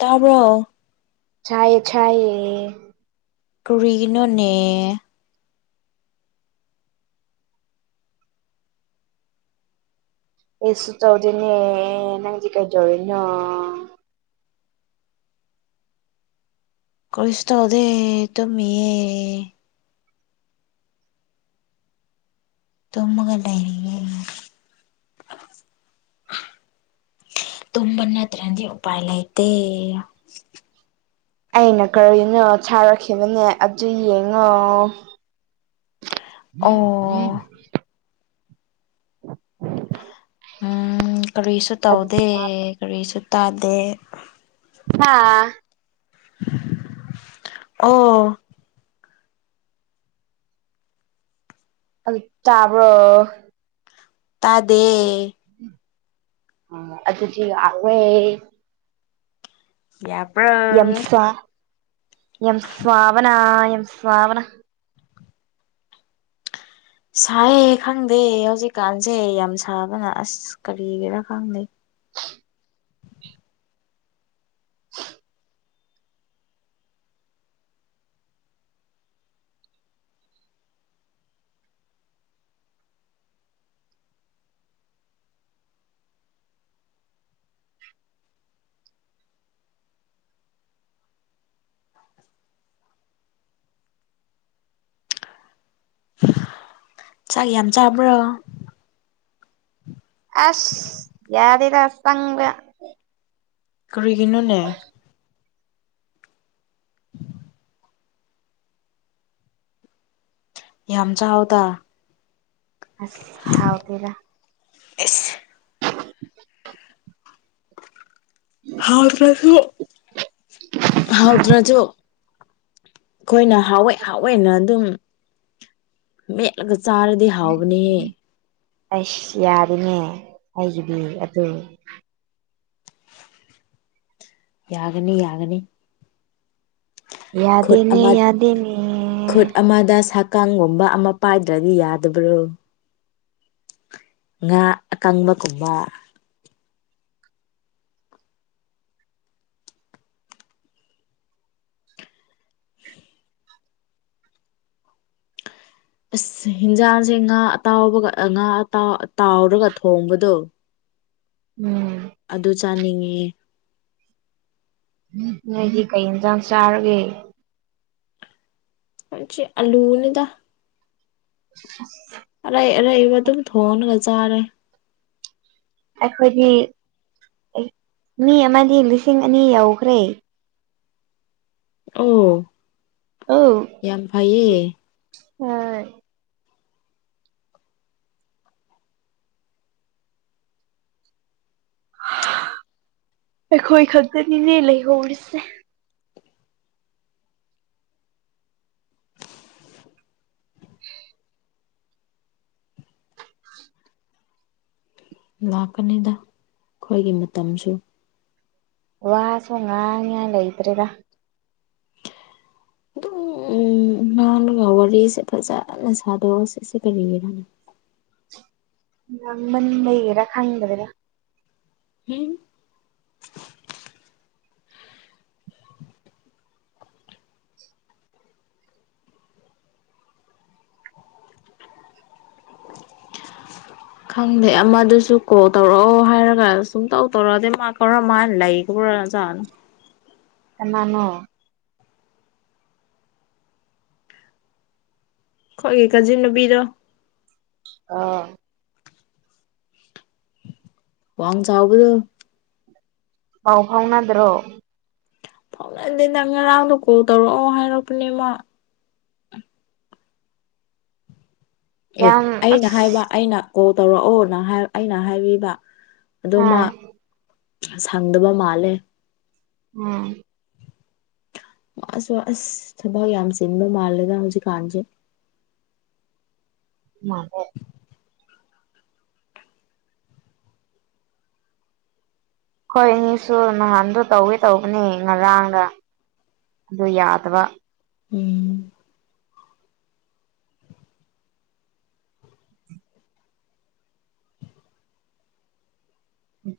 ꯇꯥꯕ꯭ꯔꯣ꯫ ꯊꯥꯏꯌꯦ ꯊꯥꯏꯌꯦ꯫ ꯀꯔꯤꯒꯤꯅꯣꯅꯦ꯫ ꯀꯩꯁꯨ ꯇꯧꯗꯦꯅꯦ ꯅꯪꯗꯤ ꯀꯩꯗꯧꯔꯤꯅꯣ꯫ ꯀꯩꯁꯨ ꯇꯧꯗꯦ ꯇꯨꯝꯃꯤꯌꯦ꯫ ꯇꯨꯝꯃꯒ ꯂꯩꯔꯤꯌꯦ꯫ ꯇꯨꯝꯕ ꯅꯠꯇ꯭ꯔꯗꯤ ꯎꯄꯥꯏ ꯂꯩꯥꯏꯇꯦ꯫ ꯑꯩꯅ ꯀꯔꯤꯅꯣ ꯊꯥꯔꯛꯈꯤꯕꯅꯦ ꯑꯗꯨ ꯌꯦꯡꯉꯣ꯫ ꯎꯝ ꯑꯣ ꯎꯝ꯫ ꯎꯝ ꯀꯔꯤꯁꯨ ꯑꯗꯨ ꯇꯧꯗꯦ ꯀꯔꯤꯁꯨ ꯇꯥꯗꯦ꯫ ꯍꯥꯥ꯫ ꯑꯣ꯫ ꯑꯗꯨ ꯇꯥꯕ꯭ꯔꯣ꯫ ꯇꯥꯗꯦ꯫ ꯑꯥ ꯑꯗꯨꯗꯤ ꯌꯥꯔꯦ꯫ ꯌꯥꯕ꯭ꯔꯣ꯫ ꯌꯥꯝ ꯁꯥ ꯌꯥꯝ ꯁꯥꯕꯅ ꯌꯥꯝ ꯁꯥꯕꯅ꯫ ꯁꯥꯏꯌꯦ ꯈꯪꯗꯦ ꯍꯧꯖꯤꯛꯀꯥꯟꯁꯦ ꯌꯥꯝ ꯁꯥꯕꯅ ꯑꯁ ꯀꯔꯤꯒꯤꯔꯥ ꯈꯪꯗꯦ꯫ ꯆꯥꯛ ꯌꯥꯝ ꯆꯥꯕ꯭ꯔꯣ꯫ ꯑꯁ ꯌꯥꯗꯦꯗꯥ ꯆꯪꯗꯥ꯫ ꯀꯔꯤꯒꯤꯅꯣꯅꯦ꯫ ꯌꯥꯝ ꯆꯥꯎꯗꯥ꯫ ꯑꯁ ꯍꯥꯎꯇꯦꯗ꯫ ꯏꯁ꯫ ꯍꯥꯎꯇ꯭ꯔꯁꯨ ꯍꯥꯎꯇ꯭ꯔꯖꯨ ꯑꯩꯈꯣꯏꯅ ꯍꯥꯎꯋꯦ ꯍꯥꯎꯋꯦꯅ ꯑꯗꯨꯝ꯫ ꯃꯦꯠꯂꯒ ꯆꯥꯔꯗꯤ ꯍꯥꯥꯎꯕꯅꯦꯍꯦ꯫ ꯑꯩꯁ ꯌꯥꯔꯦꯅꯦ ꯑꯩꯒꯤꯗꯤ ꯑꯗꯨ꯫ ꯌꯥꯒꯅꯤ ꯌꯥꯒꯅꯤ꯫ ꯈꯨꯠ ꯌꯥꯗꯦꯅꯦ ꯑꯃ ꯌꯥꯗꯦꯅꯦ꯫ ꯈꯨꯠ ꯑꯃꯗ ꯁꯥꯀꯥꯡꯒꯨꯝꯕ ꯑꯃ ꯄꯥꯏꯗ꯭ꯔꯗꯤ ꯌꯥꯗꯕ꯭ꯔꯣ꯫ ꯉꯥ ꯑꯀꯪꯕꯒꯨꯝꯕ꯫ ꯑꯁ ꯍꯤꯟꯖꯥꯡꯁꯦ ꯉꯥ ꯑꯇꯥꯎꯕꯒ ꯉꯥ ꯇꯥ ꯇꯥꯎꯔꯒ ꯊꯣꯡꯕꯗꯣ꯫ ꯎꯝ ꯑꯗꯨ ꯆꯥꯅꯤꯡꯉꯦ꯫ ꯅꯣꯏꯗꯤ ꯀꯩ ꯍꯤꯟꯖꯥꯡ ꯆꯥꯔꯒꯦ꯫ ꯆꯦ ꯑꯂꯨꯅꯤꯗ꯫ [unintelligible] ꯑꯔꯩ ꯑꯔꯩꯕ ꯑꯗꯨꯝ ꯊꯣꯡꯂꯒ ꯆꯥꯔꯦ꯫ ꯑꯩꯈꯣꯏꯗꯤ ꯃꯤ ꯑꯃꯗꯤ ꯂꯤꯁꯤꯡ ꯑꯅꯤ ꯌꯧꯈ꯭ꯔꯦ꯫ ꯎꯝ꯫ ꯑꯧ꯫ ꯌꯥꯝ ꯐꯩꯌꯦ꯫ ꯍꯣꯏ꯫ ꯑꯩꯈꯣꯏ ꯈꯛꯇꯅꯤꯅꯦ ꯂꯩꯍꯧꯔꯤꯁꯦ꯫ ꯂꯥꯛꯀꯅꯤꯗ ꯑꯩꯈꯣꯏꯒꯤ ꯃꯇꯝꯖꯨ꯫ ꯋꯥꯁꯦ ꯉꯥꯡꯅꯤꯡꯉꯥꯏ ꯂꯩꯇ꯭ꯔꯦꯗ꯫ ꯇꯨ ꯎ ꯉꯥꯡꯂꯒ ꯋꯥꯔꯤꯁꯦ ꯐꯖꯅ ꯁꯥꯗꯣꯛꯑꯣ ꯁꯤꯁꯦ ꯀꯔꯤꯒꯤꯅꯣ꯫ ꯂꯥꯡꯃꯟ ꯕꯩꯒꯤꯔꯥ ꯈꯪꯗ꯭ꯔꯦꯗꯥ꯫ ꯏ꯫ ꯈꯪꯗꯦ ꯑꯃꯗꯨꯁꯨ ꯀꯣꯜ ꯇꯧꯔꯛꯑꯣ ꯍꯥꯏꯔꯒ ꯁꯨꯡꯇꯧ ꯇꯧꯔꯛꯇꯦ ꯃꯥ ꯀꯔꯝ ꯃꯥꯏꯅ ꯂꯩ꯫ [unintelligible] ꯀꯅꯅꯣ ꯈꯣꯏꯒꯤ ꯀꯥꯖꯤꯟ ꯅꯨꯄꯤꯗꯣ ꯑꯣ ꯋꯥꯡ ꯆꯥꯎꯕꯗꯣ ꯄꯥꯎ ꯐꯥꯎꯅꯗ꯭ꯔꯣ ꯐꯥꯎꯅꯗꯦ ꯅꯪ ꯉꯔꯥꯡꯗꯣ ꯀꯣꯜ ꯇꯧꯔꯛꯑꯣ ꯍꯥꯏꯔꯛꯄꯅꯦ ꯃꯥ ꯑꯦ ꯌꯥꯝ ꯑꯩꯅ ꯑꯁ ꯍꯥꯏꯕ ꯑꯩꯅ ꯀꯣꯜ ꯇꯧꯔꯛꯑꯣꯅ ꯍꯥꯢ ꯑꯩꯅ ꯍꯥꯏꯕꯤꯕ ꯑꯗꯨꯝ ꯃꯥ ꯑꯥ ꯁꯪꯗꯕ ꯃꯥꯜꯂꯦ ꯎꯝ ꯑꯁ ꯋꯥ ꯑꯁ ꯊꯕꯛ ꯌꯥꯝ ꯆꯤꯟꯕ ꯃꯥꯜꯂꯦꯗ ꯍꯧꯖꯤꯛꯀꯥꯟꯁꯦ ꯃꯥꯜꯂꯦ ꯈꯣꯏ ꯏꯅꯤꯁꯨ ꯅꯍꯥꯟꯗꯣ ꯇꯧꯒꯦ ꯇꯧꯕꯅꯦ ꯉꯔꯥꯡꯗ ꯑꯗꯨ ꯌꯥꯗꯕ ꯎꯝ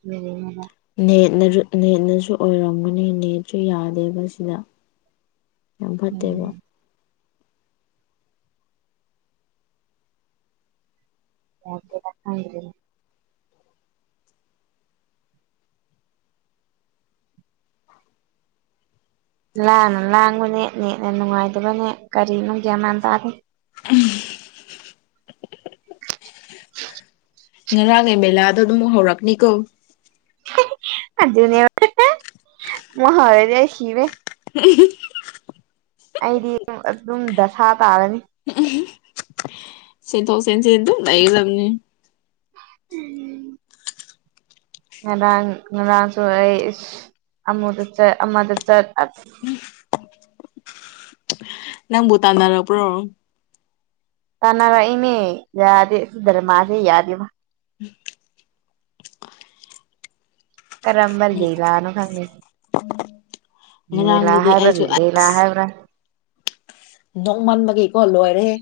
ꯀꯩꯗꯧꯅꯕ ꯅꯦꯠꯅꯖꯨ ꯅꯦꯠꯅꯁꯨ ꯑꯣꯏꯔꯝꯒꯅꯤ ꯅꯦꯠꯁꯨ ꯌꯥꯗꯦꯕ ꯁꯤꯗ ꯌꯥꯝ ꯐꯠꯇꯦꯕꯣ ꯎꯝ [unintelligible] ꯂꯥꯟꯅ ꯂꯥꯡꯕꯅꯦ ꯅꯦꯠꯅ ꯅꯨꯡꯉꯥꯏꯇꯕꯅꯦ ꯀꯔꯤꯅꯣ ꯒ꯭ꯌꯥꯟ ꯃꯥꯟ ꯇꯥꯗꯦ [unintelligible] ꯉꯔꯥꯡ ꯅ ꯃꯦꯂꯥꯗꯣ ꯗꯨꯝ ꯍꯧꯔꯛꯅꯤꯀꯣ [unintelligible] [unintelligible] ꯑꯩꯗꯤ ꯗꯨꯝ ꯑꯗꯨꯝ ꯗꯁꯥ ꯇꯥꯔꯅꯤ [unintelligible] ꯆꯤꯟꯊꯣꯛ ꯆꯦꯟꯁꯤꯟ ꯗꯨꯝ ꯂꯩꯒꯗꯝꯅꯦ ꯎꯝ ꯎꯝ ꯉꯔꯥꯡ ꯉꯔꯥꯡꯁꯨ ꯑꯩ ꯏꯁ ꯑꯃꯗ ꯆꯠ ꯑꯃꯗ ꯆꯠ ꯑꯁ ꯅꯪꯕꯨ ꯨꯇꯥꯟꯅꯔꯛꯄ꯭ꯔꯣ ꯇꯥꯟꯅꯔꯛꯏꯅꯦ ꯌꯥꯗꯦ ꯗꯔꯃꯥꯁꯦ ꯌꯥꯗꯦ ꯃꯥ [inaudible] ꯀꯔꯝꯕ ꯎꯝ ꯂꯤꯂꯥꯅꯣ ꯈꯪꯗꯦ ꯂꯤꯂꯥ ꯉꯔꯥꯡꯗꯨꯗꯤ ꯍꯥꯏꯕ꯭ꯔꯥ ꯑꯩꯁꯨ ꯂꯦꯂꯥ ꯍꯥꯏꯕ꯭ꯔꯥ ꯅꯣꯛꯃꯟꯕꯒꯤꯀꯣ ꯂꯣꯏꯔꯦꯍꯦ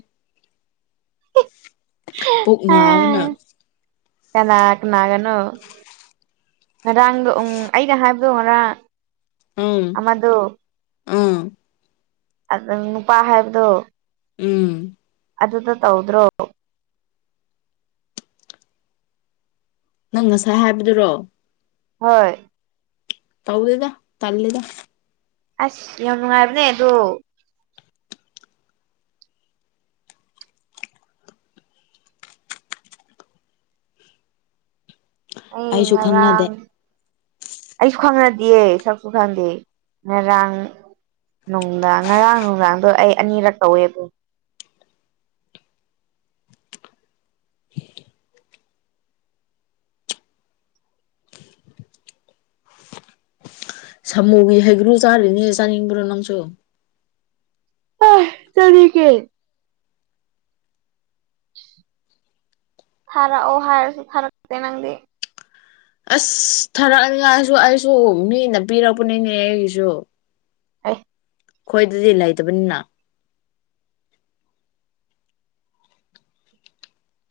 ꯄꯨꯛ ꯅꯕꯅ ꯀꯅꯥ ꯀꯅꯥꯒꯅꯣ ꯉꯔꯥꯡꯗꯣ ꯎꯝ ꯑꯩꯅ ꯍꯥꯏꯕꯗꯣ ꯉꯔꯥꯡ ꯎꯝ ꯑꯗꯣ ꯎꯝ ꯑꯗꯨ ꯅꯪ ꯅꯨꯄꯥ ꯍꯥꯏꯕꯗꯣ ꯎꯝ ꯑꯗꯨꯗ ꯇꯧꯗ꯭ꯔꯣꯕꯨ ꯅꯪ ꯉꯁꯥꯏ ꯍꯥꯏꯕꯗꯨꯔꯣ ꯍꯣꯏ ꯇꯧꯗꯦꯗ ꯇꯜꯂꯤꯗ ꯑꯁ ꯌꯥꯝ ꯅꯨꯡꯉꯥꯏꯕꯅꯦ ꯑꯗꯣ ꯃꯤ ꯑꯩꯁꯨ ꯈꯪꯅꯗꯦ ꯉꯔꯥꯡ ꯑꯩꯁꯨ ꯈꯪꯅꯗꯤꯌꯦ ꯁꯛꯁꯨ ꯈꯪꯗꯦ ꯉꯔꯥꯡ ꯅꯨꯡꯗꯥꯡ ꯉꯔꯥꯡ ꯅꯨꯡꯗꯥꯡꯗꯣ ꯑꯩ ꯑꯅꯤꯔꯛ ꯇꯧꯋꯦꯕ ꯁꯥꯃꯨꯒꯤ ꯍꯩꯒ꯭ꯔꯨ ꯆꯥꯔꯤꯅꯦ ꯆꯥꯅꯤꯡꯕ꯭ꯔꯣ ꯅꯪꯁꯨ ꯆꯅꯤꯡꯉꯦ ꯊꯥꯔꯛꯑꯣ ꯍꯥꯏꯔꯁꯨ ꯊꯥꯔꯛꯇꯦ ꯅꯪꯗꯤ ꯑꯁ ꯊꯥꯔꯛꯅꯤꯡꯉꯥꯁꯨ ꯑꯩꯁꯨ ꯃꯤꯅ ꯄꯤꯔꯛꯄꯅꯤꯅꯦ ꯑꯩꯒꯤꯁꯨ ꯑꯩ ꯈꯣꯏꯗꯗꯤ ꯂꯩꯇꯕꯅꯤꯅ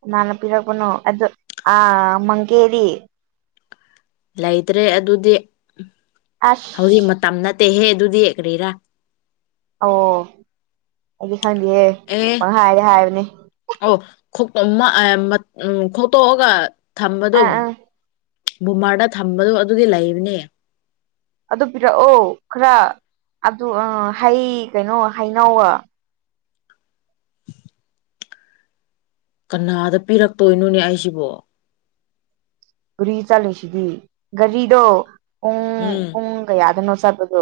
ꯀꯅꯥꯅ ꯄꯤꯔꯛꯄꯅ ꯑꯗꯨ ꯑꯥ ꯃꯪꯒꯦꯗꯤ ꯂꯩꯇ꯭ꯔꯦ ꯑꯗꯨꯗꯤ ꯍꯧꯖꯤꯛ ꯑꯁ ꯃꯇꯝ ꯅꯠꯇꯦꯍꯦ ꯑꯗꯨꯗꯤ ꯀꯔꯤꯔꯥ ꯑꯣ ꯑꯩꯗꯤ ꯈꯪꯗꯦꯍꯦ ꯄꯪꯥꯍꯥꯏ ꯍꯥꯏꯕꯅꯤ ꯑꯣ ꯈꯣꯛꯇꯣꯛꯑꯒ ꯊꯝꯕꯗꯣ ꯑꯥ ꯑꯥ ꯕꯨꯝꯕꯔꯗ ꯊꯝꯕꯗꯣ ꯑꯗꯨꯗꯤ ꯂꯩꯕꯅꯦ ꯑꯗꯨ ꯄꯤꯔꯛꯑꯣ ꯈꯔ ꯑꯗꯨ ꯍꯩ ꯀꯩꯅꯣ ꯍꯩꯅꯧꯒ ꯀꯅꯥꯗ ꯄꯤꯔꯛꯇꯣꯏꯅꯣꯅꯦ ꯑꯩꯁꯤꯕꯣ ꯒꯥꯔꯤ ꯆꯠꯂꯨꯏꯁꯤꯗꯤ ꯒꯥꯔꯤꯗꯣ ꯄꯨꯡ ꯎꯝ ꯄꯨꯡ ꯀꯌꯥꯗꯅꯣ ꯆꯠꯄꯗꯣ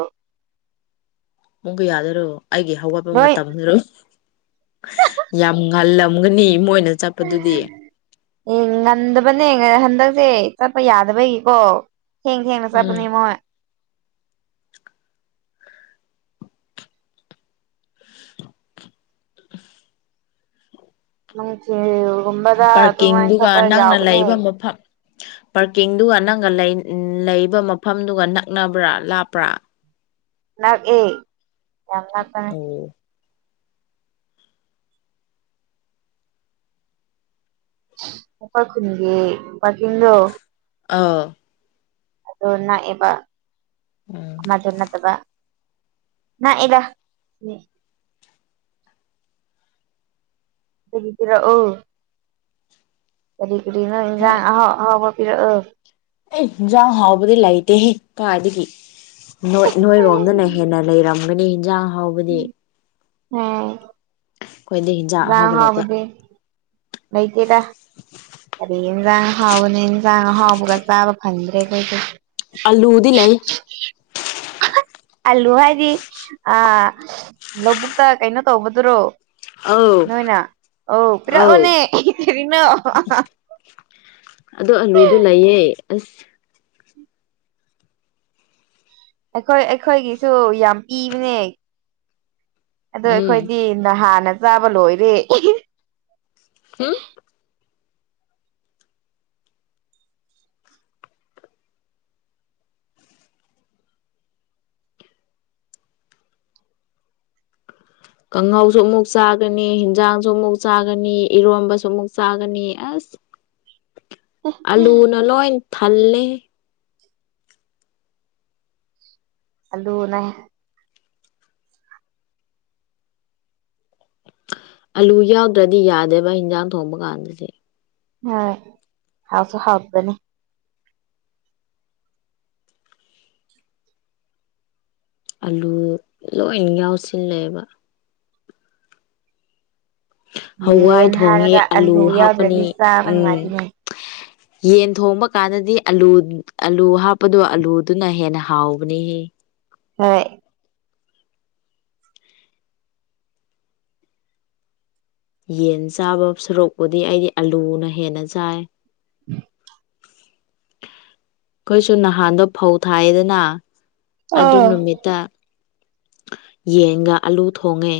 ꯄꯨꯡ ꯀꯌꯥꯗꯔꯣ ꯑꯩꯒꯤ ꯍꯧꯒꯠꯄ ꯅꯣꯏ ꯃꯇꯝꯗꯨꯔꯣ ꯌꯥꯝ ꯉꯥꯜꯂꯝꯒꯅꯤ ꯃꯣꯏꯅ ꯆꯠꯄꯗꯨꯗꯤ ꯉꯟꯗꯕꯅꯦ ꯍꯟꯗꯛꯁꯦ ꯆꯠꯄ ꯌꯥꯗꯕꯩꯒꯤꯀꯣ ꯊꯦꯡꯅ ꯊꯦꯡꯅ ꯎꯝ ꯆꯠꯄꯅꯦ ꯃꯣꯏ ꯅꯨꯡꯊꯤꯜꯒꯨꯝꯕ ꯄꯥꯔꯀꯤꯡꯗꯨꯒ ꯅꯪꯅ ꯂꯩꯕ ꯃꯐꯝ ꯄꯥꯔꯀꯤꯡꯗꯨꯒ ꯅꯪꯒ ꯂꯩꯕ ꯃꯐꯝꯗꯨꯒ ꯅꯛꯅꯕ꯭ꯔꯥ ꯂꯥꯞꯄ꯭ꯔꯥ ꯅꯛꯌꯦ ꯌꯥꯝ ꯅꯛꯄꯅꯦ ꯑꯣ ꯑꯩꯈꯣꯏ ꯈꯨꯟꯒꯤ ꯄꯥꯛꯀꯤꯡꯗꯣ ꯑꯧ ꯑꯗꯣ ꯅꯛꯌꯦꯕ ꯎꯝ ꯃꯥꯗꯣ ꯅꯠꯇꯕ ꯅꯛꯌꯦꯗ ꯑꯗꯨꯗꯤ ꯄꯤꯔꯛꯑꯣ ꯀꯔꯤ ꯀꯔꯤꯅꯣ ꯍꯣꯏ ꯏꯟꯁꯥꯡ ꯑꯍꯥꯎ ꯑꯍꯥꯎꯕ ꯄꯤꯔꯛꯑꯣ ꯑꯦ ꯌꯦꯟꯁꯥꯡ ꯍꯥꯎꯕꯗꯤ ꯂꯩꯇꯦꯍꯦ ꯀꯥꯏꯗꯒꯤ ꯅꯣꯏꯔꯣꯝꯗꯅ ꯎꯝ ꯍꯦꯟꯅ ꯂꯩꯔꯝ ꯍꯥꯎꯕꯅꯤ ꯍꯤꯟꯁꯥꯡ ꯍꯥꯎꯕꯗꯤ ꯑꯪ ꯑꯩꯈꯣꯏꯗꯤ ꯏꯟꯁꯥꯡ ꯑꯍꯥꯎꯕ ꯂꯩꯇꯦ ꯂꯩꯇꯦꯗ ꯑꯩ ꯏꯟꯁꯥꯡ ꯑꯍꯥꯎꯕꯅꯦ ꯏꯟꯁꯥꯡ ꯑꯍꯥꯎꯕꯒ ꯆꯥꯕ ꯐꯪꯗ꯭ꯔꯦ ꯑꯩꯈꯣꯏꯁꯦ ꯑꯂꯨꯗꯤ ꯂꯩ ꯑꯂꯨ ꯍꯥꯏꯗꯤ ꯑꯤ ꯂꯧꯕꯨꯛꯇ ꯀꯩꯅꯣ ꯇꯧꯕꯗꯨꯔꯣ ꯑꯧ ꯅꯣꯏꯅ ꯑꯣ ꯑꯧ ꯄꯤꯔꯛꯑꯣꯅꯦ ꯀꯔꯤꯅꯣ ꯑꯗꯨ ꯑꯂꯨꯗꯨ ꯂꯩꯌꯦ ꯑꯁ ꯑꯩꯈꯣꯏ ꯑꯩꯈꯣꯏꯒꯤꯁꯨ ꯌꯥꯝ ꯄꯤꯕꯅꯦ ꯑꯗꯣ ꯎꯝ ꯑꯩꯈꯣꯏꯗꯤ ꯅꯍꯥꯟꯅ ꯆꯥꯕ ꯂꯣꯏꯔꯦ ꯍꯨꯝ ꯀꯥꯡꯍꯧꯁꯨ ꯑꯃꯨꯛ ꯆꯥꯒꯅꯤ ꯏꯟꯖꯁꯥꯡꯁꯨ ꯑꯃꯨꯛ ꯆꯥꯒꯅꯤ ꯏꯔꯣꯟꯕꯁꯨ ꯑꯃꯨꯛ ꯆꯥꯒꯅꯤ ꯑꯁ [unintelligible] ꯑꯂꯨꯅ ꯂꯣꯏ ꯊꯜꯂꯦ ꯑꯂꯨꯅꯦ꯫ [unintelligible] ꯑꯂꯨ ꯌꯥꯎꯗ꯭ꯔꯗꯤ ꯌꯥꯗꯦꯕ ꯍꯤꯟꯖꯥꯡ ꯊꯣꯡꯕ ꯀꯥꯟꯗꯗꯤ꯫ ꯍꯣꯏ ꯍꯥꯎꯁꯨ ꯍꯥꯎꯄꯅꯦ [unintelligible] ꯑꯂꯨ ꯂꯣꯏꯟ ꯌꯥꯎꯁꯤꯜꯂꯦꯕ꯫ ꯍꯋꯥꯏ ꯌꯦꯟ ꯊꯣꯡꯉꯦ ꯍꯥꯏꯔꯒ ꯑꯂꯨ ꯍꯥꯞꯀꯅꯤ ꯌꯥꯎꯗ꯭ꯔꯗꯤ ꯆꯥꯕ ꯎꯝ꯫ ꯅꯨꯡꯉꯥꯏꯇꯦꯅꯦ ꯌꯦꯟ ꯊꯣꯡꯕ ꯀꯥꯟꯗꯗꯤ ꯑꯂꯨ ꯑꯂꯨ ꯍꯥꯞꯄꯗꯣ ꯑꯂꯨꯗꯨꯅ ꯍꯦꯟꯅ ꯍꯥꯎꯕꯅꯤꯍꯦ꯫ ꯍꯣꯏ꯫ ꯌꯦꯟ ꯆꯥꯕ ꯁꯔꯨꯛꯄꯨꯗꯤ ꯑꯩꯗꯤ ꯑꯂꯨꯅ ꯍꯦꯟꯅ ꯆꯥꯏ꯫ [inaudible] ꯑꯩꯈꯣꯏꯁꯨ ꯅꯍꯥꯟꯗꯣ ꯐꯧ ꯊꯥꯏꯑꯦꯗꯅ ꯑꯗꯨ ꯑꯥ ꯅꯨꯃꯤꯠꯇ ꯌꯦꯟꯒ ꯑꯂꯨ ꯊꯣꯡꯉꯦ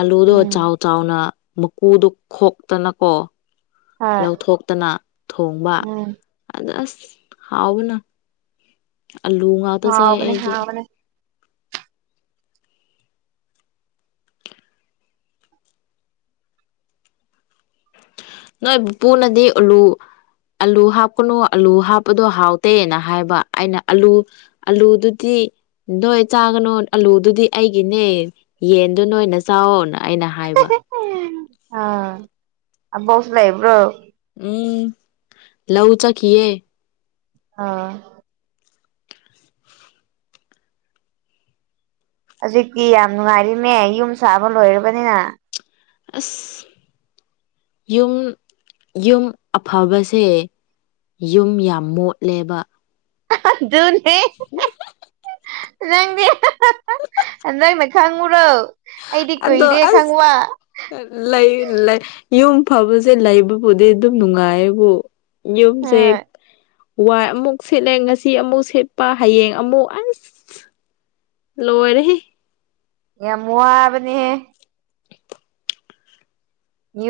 ꯑꯂꯨꯗꯣ ꯎꯝ ꯆꯥꯎ ꯆꯥꯎꯅ ꯃꯀꯨꯗꯨ ꯈꯣꯛꯇꯅꯀꯣ ꯍꯣꯏ ꯂꯧꯊꯣꯛꯇꯅ ꯊꯣꯡꯕ ꯎꯝ ꯑꯗ ꯑ꯭ꯁ ꯍꯥꯎꯕꯅ ꯑꯂꯨ ꯉꯥꯛꯇ ꯆꯥꯏ ꯍꯥꯎꯕꯅꯦ ꯑꯩꯗꯤ꯫ ꯍꯥꯎꯕꯅꯦ ꯅꯣꯏ ꯄꯨꯄꯨꯨꯅꯗꯤ ꯑꯂꯨ ꯑꯂꯨ ꯍꯥꯞꯀꯅꯨ ꯑꯂꯨ ꯍꯥꯞꯄꯗꯣ ꯍꯥꯎꯇꯦꯅ ꯍꯥꯏꯕ ꯑꯩꯅ ꯑꯂꯨ ꯑꯂꯨꯗꯨꯗꯤ ꯅꯣꯏ ꯆꯥꯒꯅꯨ ꯑꯂꯨꯗꯨꯗꯤ ꯑꯩꯒꯤꯅꯦ ꯌꯦꯟꯗꯨ ꯅꯣꯏꯅ ꯆꯥꯋꯣꯅ ꯑꯩꯅ ꯍꯥꯏꯕ ꯍꯩ [unintelligible] ꯑ ꯑꯕꯣꯛꯁꯨ ꯂꯩꯕ꯭ꯔꯣ ꯎꯝ ꯂꯧ ꯆꯠꯈꯤꯌꯦ ꯑꯥ ꯍꯧꯖꯤꯛꯇꯤ ꯌꯥꯝ ꯅꯨꯡꯉꯥꯏꯔꯤꯅꯦ ꯌꯨꯝ ꯁꯥꯕ ꯂꯣꯏꯔꯕꯅꯤꯅ꯫ ꯑ꯭ꯁ ꯌꯨꯝ ꯌꯨꯝ ꯑꯐꯕꯁꯦ ꯌꯨꯝ ꯌꯥꯝ ꯃꯣꯠꯂꯦꯕ ꯑꯗꯨꯅꯦ ꯅꯪꯗꯤ ꯅꯪꯅ ꯈꯪꯕ꯭ꯔꯣ ꯑꯗꯣ ꯑ꯭ꯁ ꯂꯩ ꯂꯩ ꯌꯨꯝ ꯐꯕꯁꯦ ꯂꯩꯕꯕꯨꯗꯤ ꯑꯗꯨꯝ ꯅꯨꯡꯉꯥꯏꯌꯦꯕꯨ ꯌꯨꯝꯁꯦ ꯋꯥꯏ ꯑꯃꯨꯛ ꯁꯤꯠꯂꯦ ꯉꯁꯤ ꯑꯃꯨꯛ ꯁꯤꯠꯄ ꯍꯌꯦꯡ ꯑꯃꯨꯛ ꯑ꯭ꯁ ꯂꯣꯏꯔꯦꯍꯦ ꯌꯥꯝ ꯋꯥꯕꯅꯤꯍꯦ ꯌꯨꯝ